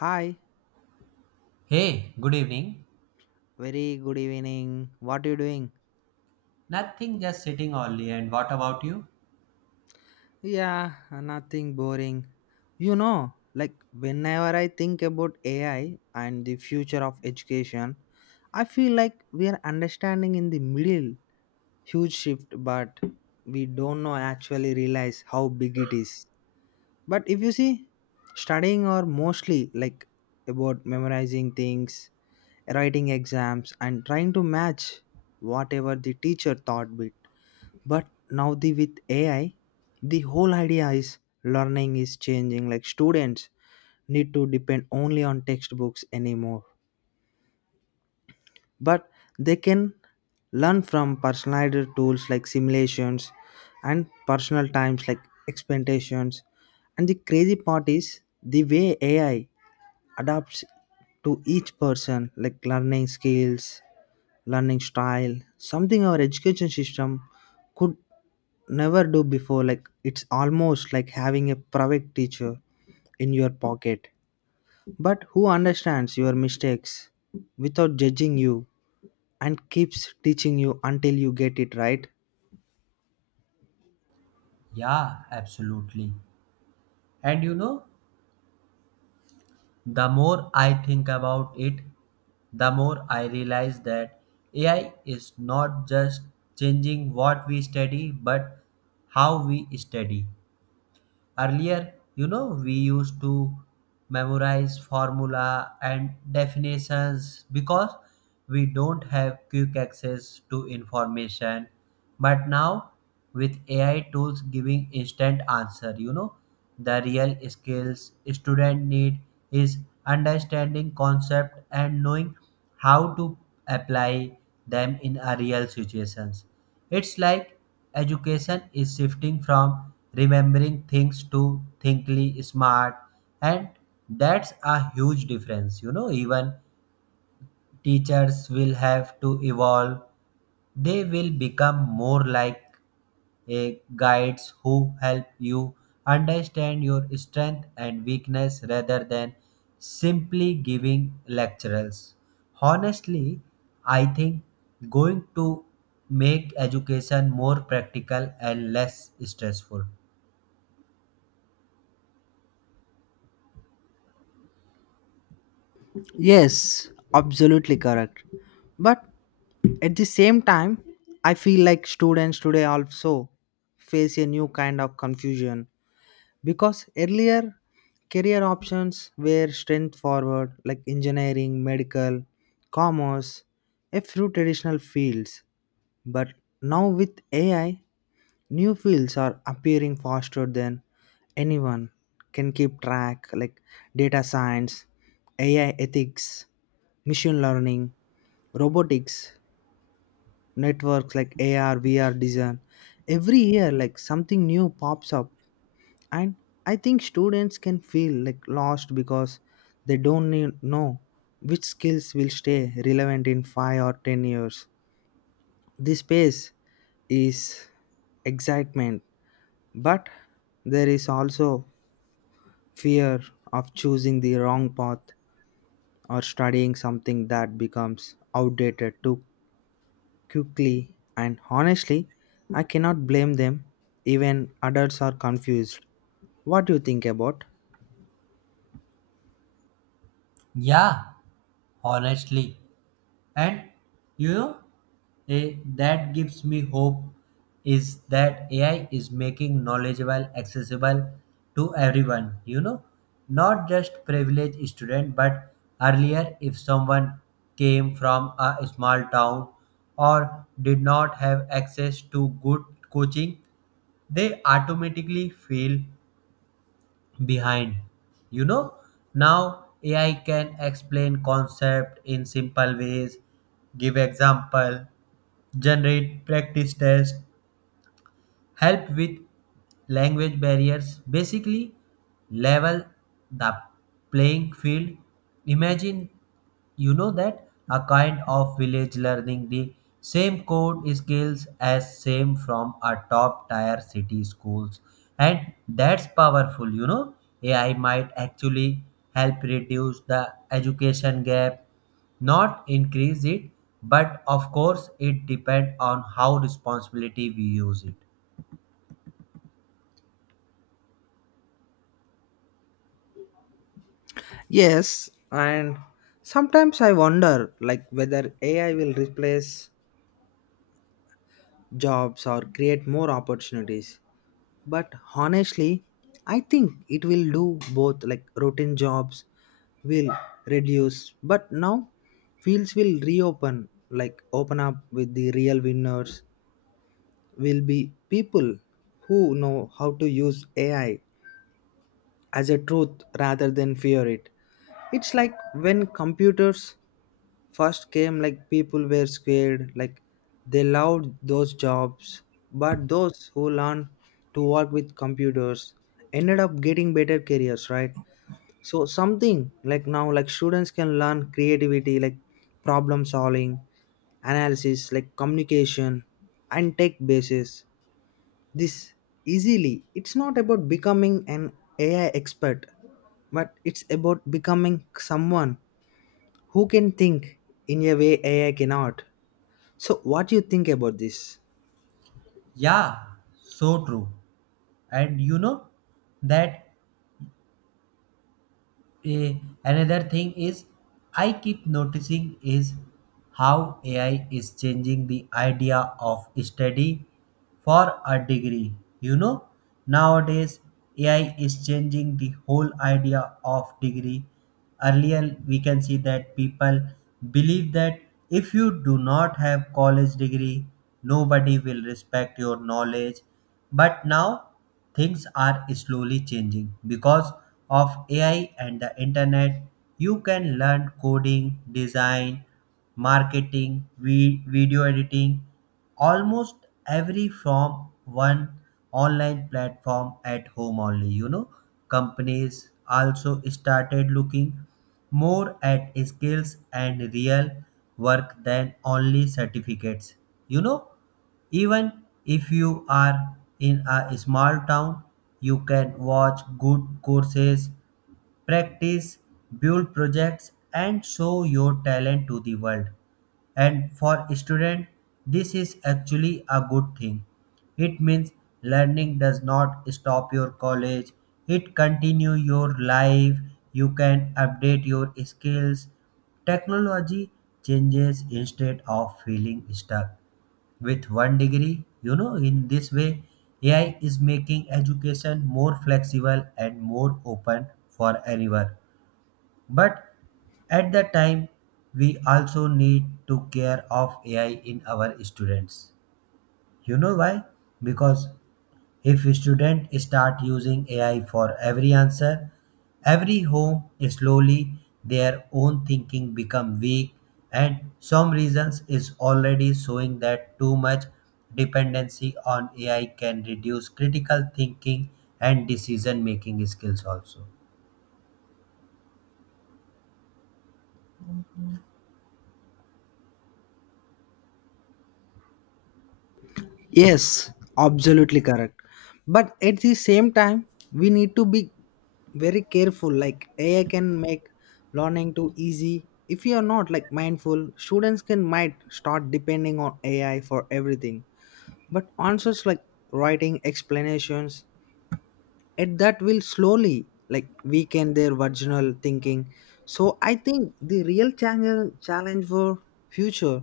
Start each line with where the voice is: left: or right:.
left: Hi,
right: Hey, good evening.
left: very good evening. What are you doing?
right: Nothing, just sitting only. And what about you?
left: Yeah, nothing boring. Like whenever I think about AI and the future of education, I feel like we are understanding in the middle huge shift, but we don't know actually realize how big it is. But if you see, studying are mostly like about memorizing things, writing exams, and trying to match whatever the teacher taught. Bit. But now the with ai the whole idea is learning is changing like students need to depend only on textbooks anymore but they can learn from personalized tools like simulations and personal times like expectations. And the crazy part is the way ai adapts to each person like learning skills learning style something our education system could never do before like it's almost like having a private teacher in your pocket but who understands your mistakes without judging you and keeps teaching you until you get it right.
right: Yeah, absolutely. And the more I think about it, the more I realize that AI is not just changing what we study, but how we study. Earlier, we used to memorize formula and definitions because we don't have quick access to information. But now, with AI tools giving instant answer, the real skills student need is understanding concept and knowing how to apply them in a real situations. It's like education is shifting from remembering things to thinkly smart, and that's a huge difference. Even teachers will have to evolve. They will become more like a guides who help you understand your strength and weakness rather than simply giving lectures. Honestly, I think going to make education more practical and less stressful.
left: Yes, absolutely correct. But at the same time, I feel like students today also face a new kind of confusion because earlier career options were strength forward like engineering, medical, commerce, a few traditional fields. But now with ai new fields are appearing faster than anyone can keep track like data science, ai ethics, machine learning, robotics, networks like ar vr design. Every year like something new pops up, and I think students can feel like lost because they don't know which skills will stay relevant in 5 or 10 years. This space is excitement but there is also fear of choosing the wrong path or studying something that becomes outdated too quickly. And honestly, I cannot blame them. Even adults are confused. What do you think about?
right: Yeah, honestly. And you know, that gives me hope is that AI is making knowledgeable accessible to everyone, not just privileged student, but earlier if someone came from a small town or did not have access to good coaching, they automatically feel behind. You know, now AI can explain concept in simple ways, give example, generate practice test, help with language barriers, basically, level the playing field. Imagine that a kind of village learning the same code skills as same from a top tier city schools, and that's powerful. AI might actually help reduce the education gap, not increase it. But of course, it depends on how responsibility we use it.
left: Yes, and sometimes I wonder like whether AI will replace jobs or create more opportunities. But honestly, I think it will do both like routine jobs will reduce, but now fields will reopen like open up with the real winners will be people who know how to use AI as a truth rather than fear it. It's like when computers first came like people were scared, like they loved those jobs, but those who learned to work with computers ended up getting better careers, right? So something like now, like students can learn creativity, like problem solving, analysis, like communication, and tech basis. This easily. It's not about becoming an AI expert, but it's about becoming someone who can think in a way AI cannot. So, what do you think about this?
right: Yeah, so true. And that eh, another thing is I keep noticing is how AI is changing the idea of study for a degree. You know, nowadays AI is changing the whole idea of degree. Earlier, we can see that people believe that if you do not have college degree, nobody will respect your knowledge. But now, things are slowly changing because of AI and the internet. You can learn coding, design, marketing, video editing, almost every from one online platform at home only. Companies also started looking more at skills and real work than only certificates. You know, Even if you are in a small town, you can watch good courses, practice, build projects, and show your talent to the world. And for students, this is actually a good thing. It means learning does not stop your college. It continue your life. You can update your skills. Technology changes instead of feeling stuck with one degree. In this way, AI is making education more flexible and more open for anyone. But at the time, we also need to care of AI in our students. You know why? Because if students start using AI for every answer, every home slowly their own thinking become weak, and some reasons is already showing that too much dependency on AI can reduce critical thinking and decision making skills also.
left: Yes, absolutely correct. But at the same time, we need to be very careful. Like AI can make learning too easy. If you are not like mindful, students can might start depending on AI for everything. But answers like writing explanations and that will slowly like weaken their original thinking. So I think the real challenge for future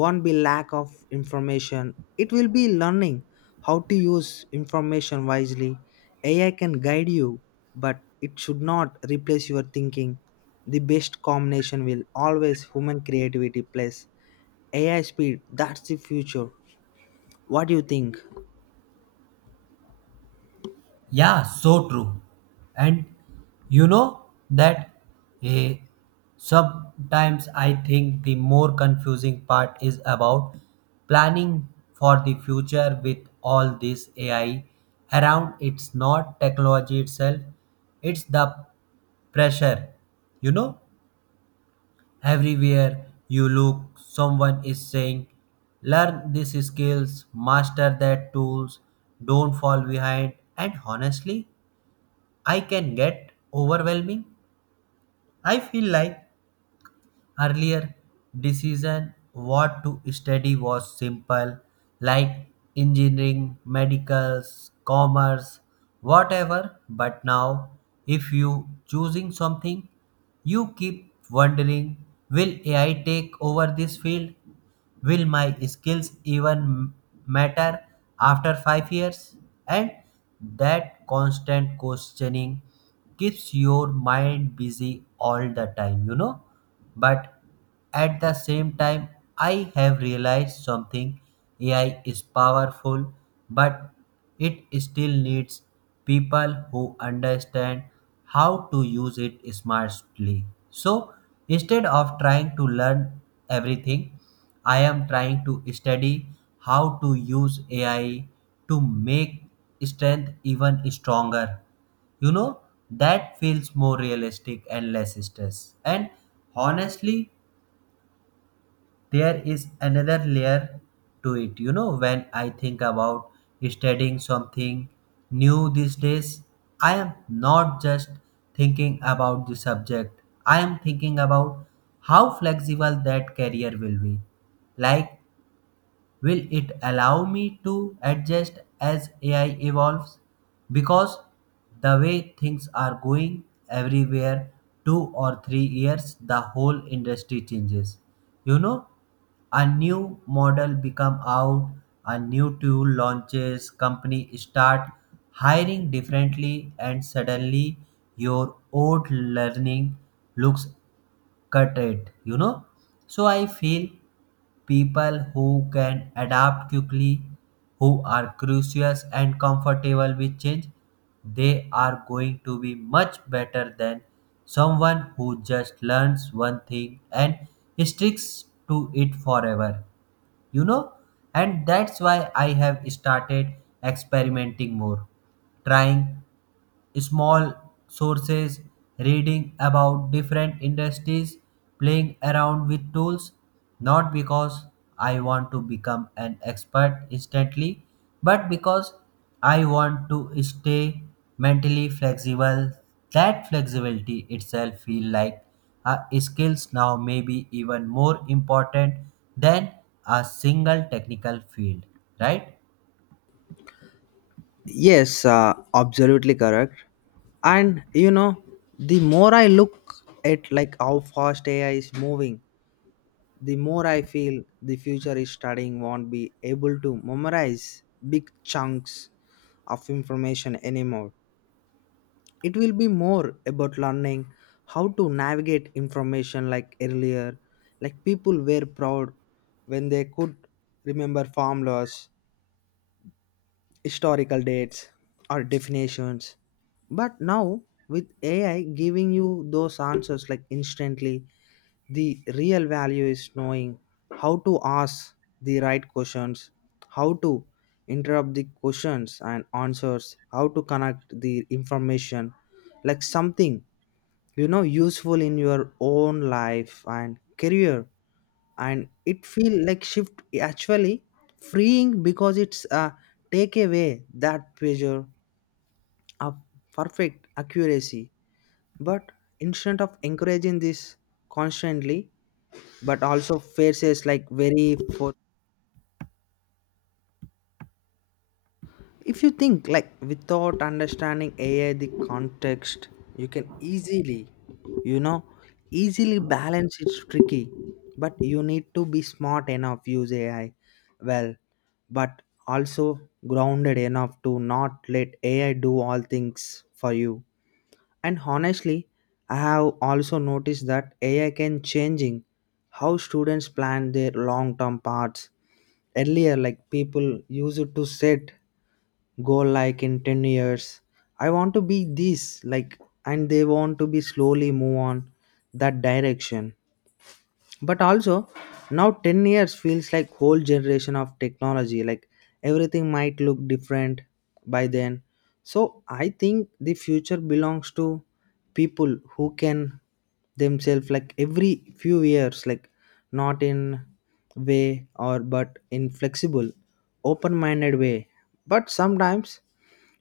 left: won't be lack of information. It will be learning how to use information wisely. Ai can guide you, but it should not replace your thinking. The best combination will always human creativity plus ai speed. That's the future. What do you think?
right: Yeah, so true. And you know that eh, sometimes I think the more confusing part is about planning for the future with all this AI around. It's not technology itself, it's the pressure. You know, Everywhere you look, someone is saying, learn these skills, master that tools, don't fall behind. And honestly, I can get overwhelming. I feel like earlier decision what to study was simple, like engineering, medicals, commerce, whatever. But now, if you choosing something, you keep wondering, will AI take over this field? Will my skills even matter after 5 years? And that constant questioning keeps your mind busy all the time. But at the same time, I have realized something. AI is powerful, but it still needs people who understand how to use it smartly. So instead of trying to learn everything, I am trying to study how to use AI to make strength even stronger. You know, that feels more realistic and less stress. And honestly, there is another layer to it. When I think about studying something new these days, I am not just thinking about the subject, I am thinking about how flexible that career will be, like will it allow me to adjust as AI evolves? Because the way things are going everywhere, 2 or 3 years, the whole industry changes. You know, a new model become out, a new tool launches, company start hiring differently, and suddenly your old learning looks cut it. So I feel people who can adapt quickly, who are curious and comfortable with change, they are going to be much better than someone who just learns one thing and sticks to it forever. You know, and that's why I have started experimenting more, trying small sources, reading about different industries, playing around with tools, not because I want to become an expert instantly, but because I want to stay mentally flexible. That flexibility itself feel like a skills now may be even more important than a single technical field, right?
left: Yes, absolutely correct. And you know, the more I look at like how fast AI is moving, the more I feel the future is studying won't be able to memorize big chunks of information anymore. It will be more about learning how to navigate information like earlier, like people were proud when they could remember formulas, historical dates or definitions. But now, with AI giving you those answers like instantly, the real value is knowing how to ask the right questions, how to interrupt the questions and answers, how to connect the information like something you know useful in your own life and career. And it feel like shift actually freeing because it's take away that pressure of perfect accuracy. But instead of encouraging this constantly but also faces like very for if you think like without understanding ai the context you can easily, you know, easily balance. It's tricky, but you need to be smart enough use ai well, but also grounded enough to not let ai do all things for you. And honestly, I have also noticed that ai can changing how students plan their long term paths. Earlier like people used to set goal like in 10 years I want to be this like, and they want to be slowly move on that direction. But also now 10 years feels like whole generation of technology like everything might look different by then. So I think the future belongs to people who can themselves like every few years like, not in way or but in flexible open minded way. But sometimes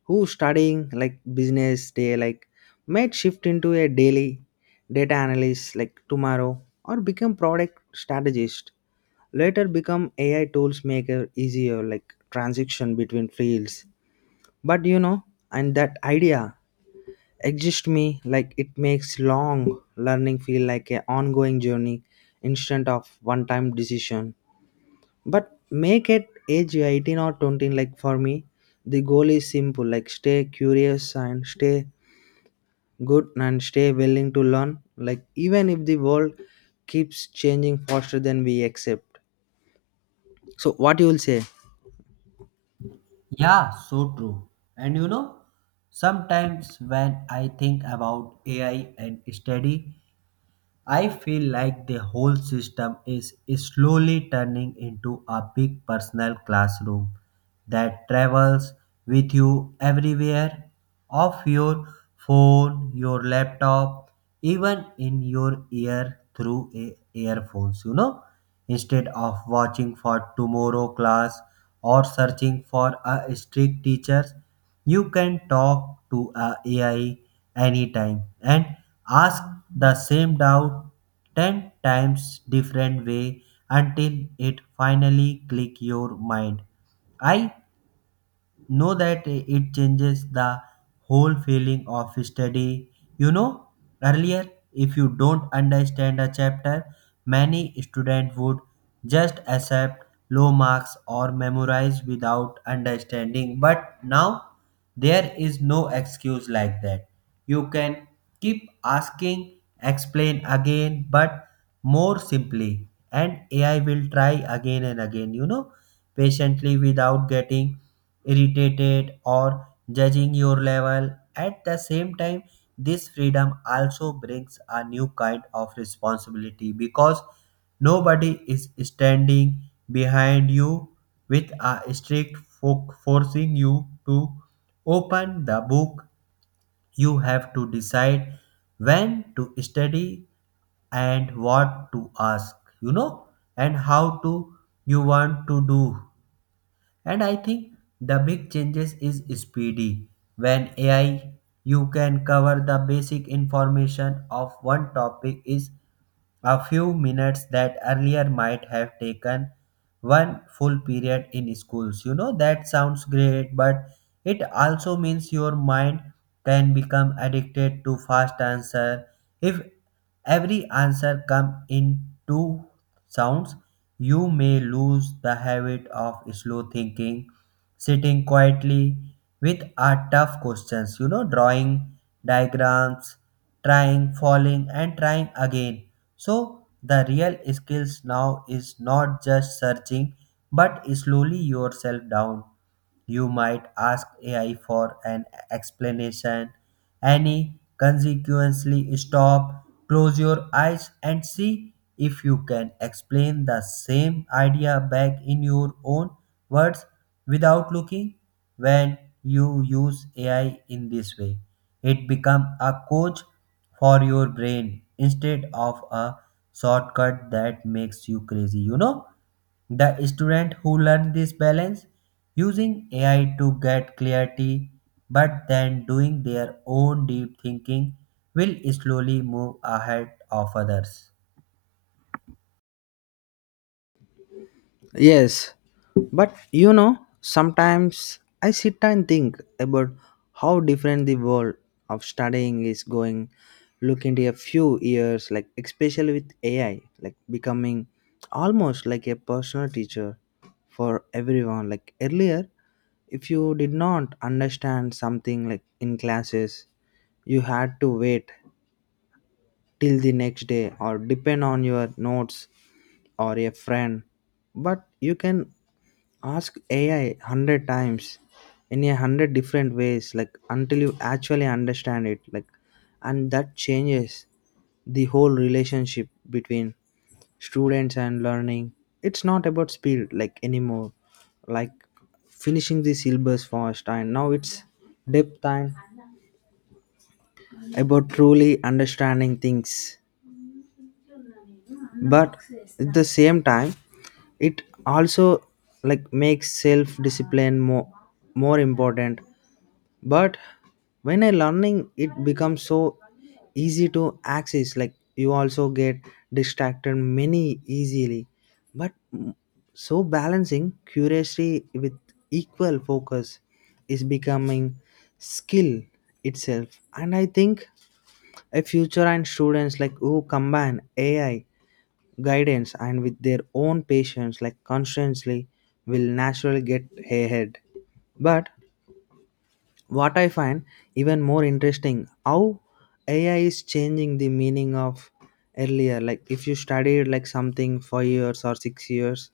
left: who studying like business day like might shift into a daily data analyst like tomorrow or become product strategist later become ai tools maker easier like transition between fields. But you know, and that idea exists me like it makes long learning feel like a ongoing journey instead of one time decision. But make it age 18 or 20 like for me the goal is simple like stay curious and stay good and stay willing to learn like even if the world keeps changing faster than we accept. So what you will say?
right: Yeah, so true. And sometimes when I think about AI and study, I feel like the whole system is slowly turning into a big personal classroom that travels with you everywhere off your phone, your laptop, even in your ear through earphones. Instead of watching for tomorrow class or searching for a strict teacher, you can talk to a AI anytime and ask the same doubt 10 times different way until it finally click your mind. I know that it changes the whole feeling of study. You know earlier, if you don't understand a chapter, many students would just accept low marks or memorize without understanding. But now, there is no excuse like that. You can keep asking explain again but more simply, and AI will try again and again, patiently, without getting irritated or judging your level. At the same time, this freedom also brings a new kind of responsibility because nobody is standing behind you with a strict forcing you to open the book. You have to decide when to study and what to ask, you know, and how to you want to do. And I think the big changes is speedy. When AI you can cover the basic information of one topic is a few minutes that earlier might have taken one full period in schools. That sounds great, but it also means your mind can become addicted to fast answer. If every answer come in two sounds, you may lose the habit of slow thinking, sitting quietly with a tough questions, drawing diagrams, trying, falling and trying again, so the real skills now is not just searching but slowly yourself down. You might ask AI for an explanation, any consequently stop, close your eyes, and see if you can explain the same idea back in your own words without looking when you use AI in this way. It becomes a coach for your brain instead of a shortcut that makes you crazy. The student who learn this balance using AI to get clarity but then doing their own deep thinking will slowly move ahead of others.
left: Yes, but you know, sometimes I sit and think about how different the world of studying is going look into a few years, like especially with AI, like becoming almost like a personal teacher for everyone. Like earlier, if you did not understand something like in classes, you had to wait till the next day or depend on your notes or a friend. But you can ask ai 100 times in a 100 different ways like until you actually understand it like. And that changes the whole relationship between students and learning. It's not about speed like anymore like finishing the syllabus fast, and now it's depth time about truly understanding things. But at the same time it also like makes self discipline more important. But when I learning it becomes so easy to access like you also get distracted many easily. but mm, so balancing curiosity with equal focus is becoming skill itself. And I think a future and students like who combine ai guidance and with their own patience like constantly will naturally get ahead. But what I find even more interesting how ai is changing the meaning of earlier like, if you studied like something for years or 6 years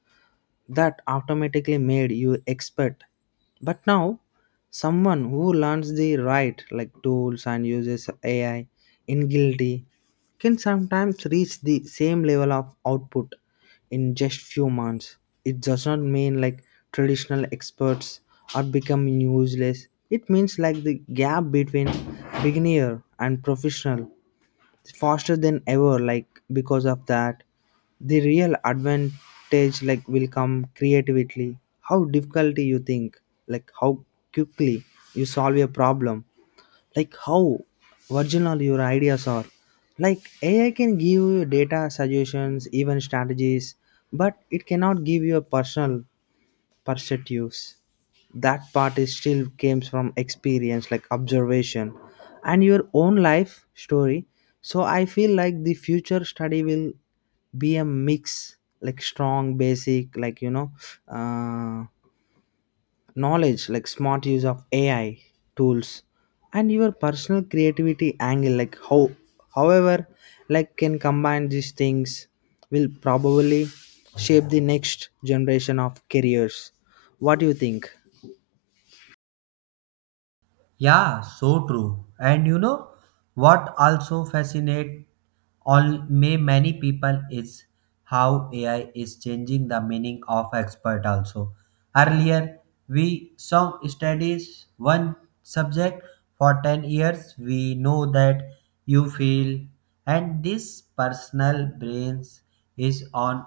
left: that automatically made you expert. But now someone who learns the right like tools and uses ai in guilty can sometimes reach the same level of output in just few months. It does not mean like traditional experts are becoming useless. It means like the gap between beginner and professional is faster than ever like. Because of that the real advantage like will come creatively how difficulty you think like, how quickly you solve a problem like, how original your ideas are like. Ai can give you data suggestions even strategies, but it cannot give you a personal perspectives. That part is still comes from experience like observation and your own life story. So I feel like the future study will be a mix like strong basic like you know, uh, knowledge like smart use of ai tools and your personal creativity angle like how however like can combine these things will probably shape the next generation of careers. What do you think?
right: Yeah, so true. And you know what also fascinates all may many people is how AI is changing the meaning of expert also. Earlier we some studies one subject for 10 years we know that you feel, and this personal brains is on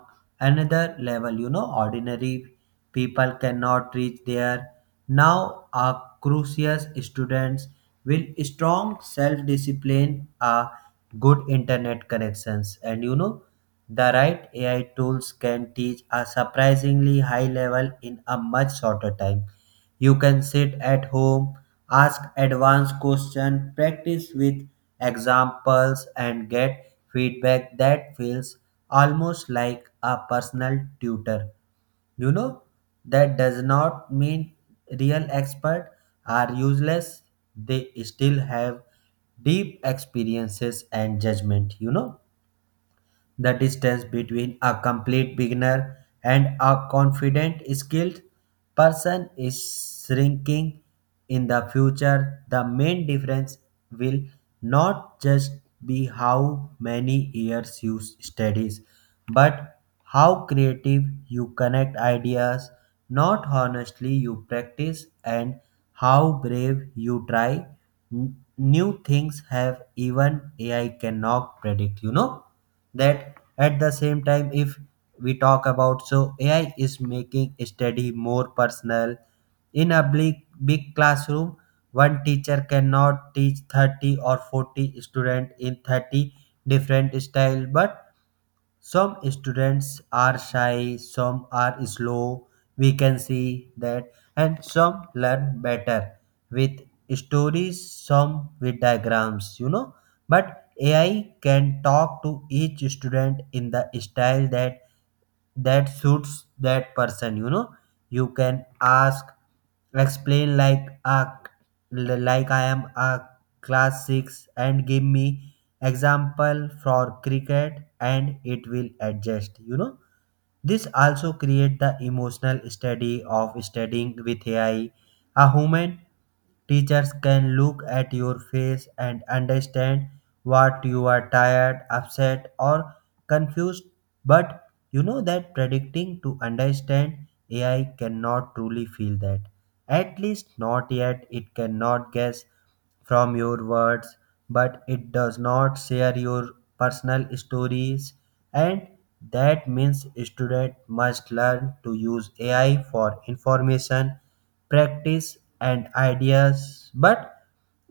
right: another level. Ordinary people cannot reach there. Now, a crucius students will strong self-discipline, a good internet connections, and the right AI tools can teach a surprisingly high level in a much shorter time. You can sit at home, ask advanced question, practice with examples, and get feedback that feels almost like a personal tutor. You know, that does not mean real experts are useless. They still have deep experiences and judgment. The distance between a complete beginner and a confident, skilled person is shrinking in the future. The main difference will not just be how many years you studies, but how creative you connect ideas, not honestly you practice, and how brave you try. New things have even AI cannot predict? That at the same time if we talk about so AI is making study more personal in a big, big classroom. One teacher cannot teach 30 or 40 students in 30 different style, but some students are shy, some are slow, we can see that, and some learn better with stories, some with diagrams. But AI can talk to each student in the style that suits that person. You can ask explain like a, like I am a class 6 and give me example for cricket, and it will adjust. This also create the emotional study of studying with AI. A human teachers can look at your face and understand what you are tired, upset, or confused. But you know that predicting to understand AI cannot truly feel that. At least not yet. It cannot guess from your words, but it does not share your personal stories, and that means student must learn to use AI for information, practice, and ideas. But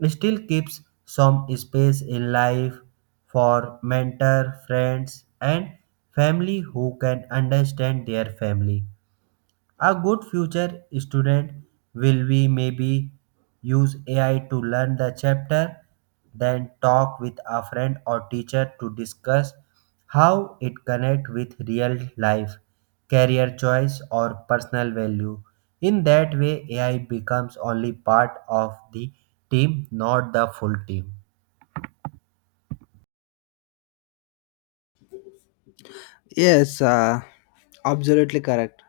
right: still keeps some space in life for mentor, friends, and family who can understand their family. A good future student will be maybe use AI to learn the chapter, then talk with a friend or teacher to discuss how it connect with real life, career choice or personal value. In that way, AI becomes only part of the team, not the full team.
left: Yes, absolutely correct.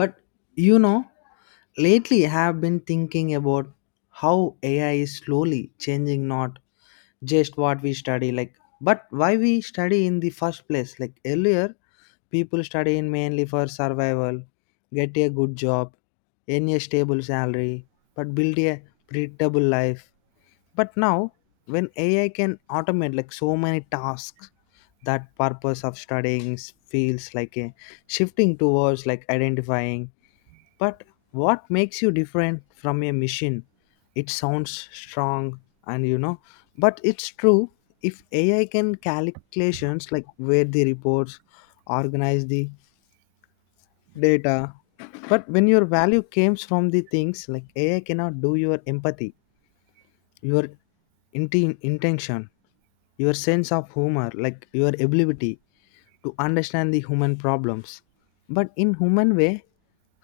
left: But you know, lately I have been thinking about how ai is slowly changing not just what we study like, but why we study in the first place. Like earlier people study in mainly for survival, get a good job, earn a stable salary, but build a predictable life. But now when ai can automate like so many tasks that purpose of studying feels like a shifting towards like identifying but what makes you different from a machine? It sounds strong and you know, but it's true. If AI can calculations like where the reports, organize the data, but when your value comes from the things like AI cannot do your empathy, your intention, your sense of humor, like your ability to understand the human problems. But in human way,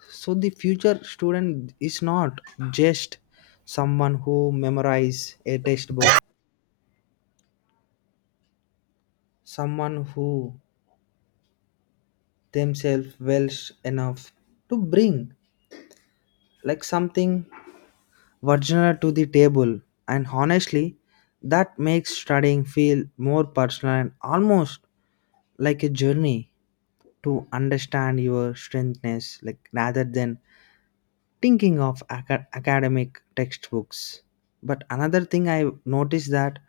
left: so the future student is not just someone who memorize a textbook, someone who themselves well enough to bring like something original to the table. And honestly, that makes studying feel more personal and almost like a journey to understand your strengthness like rather than thinking of academic textbooks. But another thing I noticed that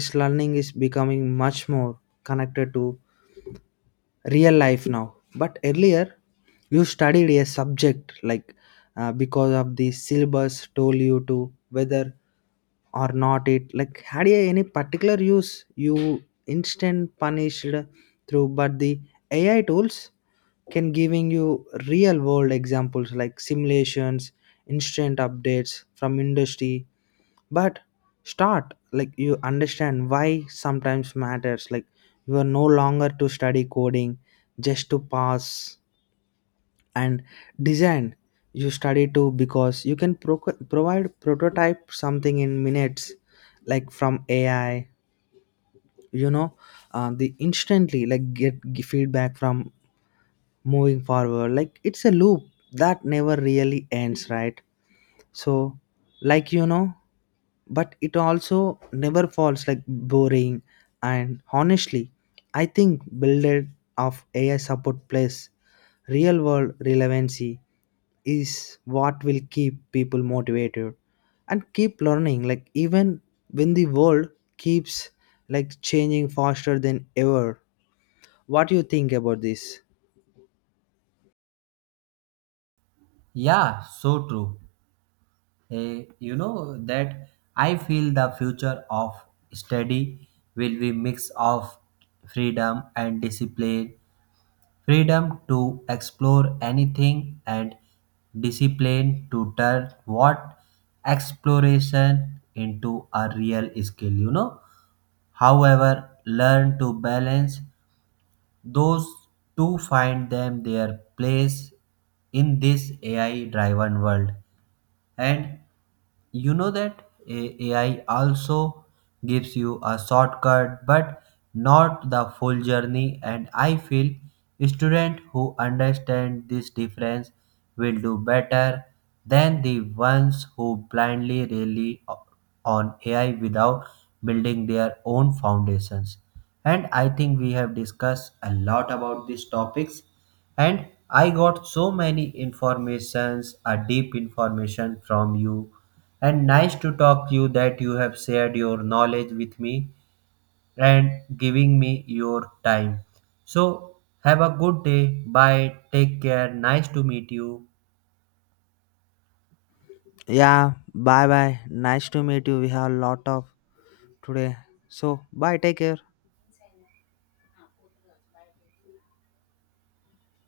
left: is learning is becoming much more connected to real life now. But earlier you studied a subject like, because of the syllabus told you to whether or not it like had a any particular use you instant punished through. But the ai tools can giving you real world examples like simulations, instant updates from industry, but start like you understand why sometimes matters like. You are no longer to study coding just to pass and design you study too because you can provide prototype something in minutes like from ai, you know, the instantly like get feedback from moving forward like it's a loop that never really ends, right? So like you know, but it also never falls like boring. And honestly, I think build of ai support plus real world relevancy is what will keep people motivated and keep learning like even when the world keeps like changing faster than ever. What do you think about this?
right: Yeah, so true. Hey, you know that I feel the future of study will be mix of freedom and discipline, freedom to explore anything and discipline to turn what exploration into a real skill. However, learn to balance those two find them their place in this AI driven world. And you know that AI also gives you a shortcut but not the full journey, and I feel students who understand this difference will do better than the ones who blindly rely on AI without building their own foundations. And I think we have discussed a lot about these topics, and I got so many informations, a deep information from you, and nice to talk to you that you have shared your knowledge with me and giving me your time. So have a good day, bye, take care, nice to meet you.
left: Yeah, bye bye, nice to meet you. We have a lot of today, so bye, take care.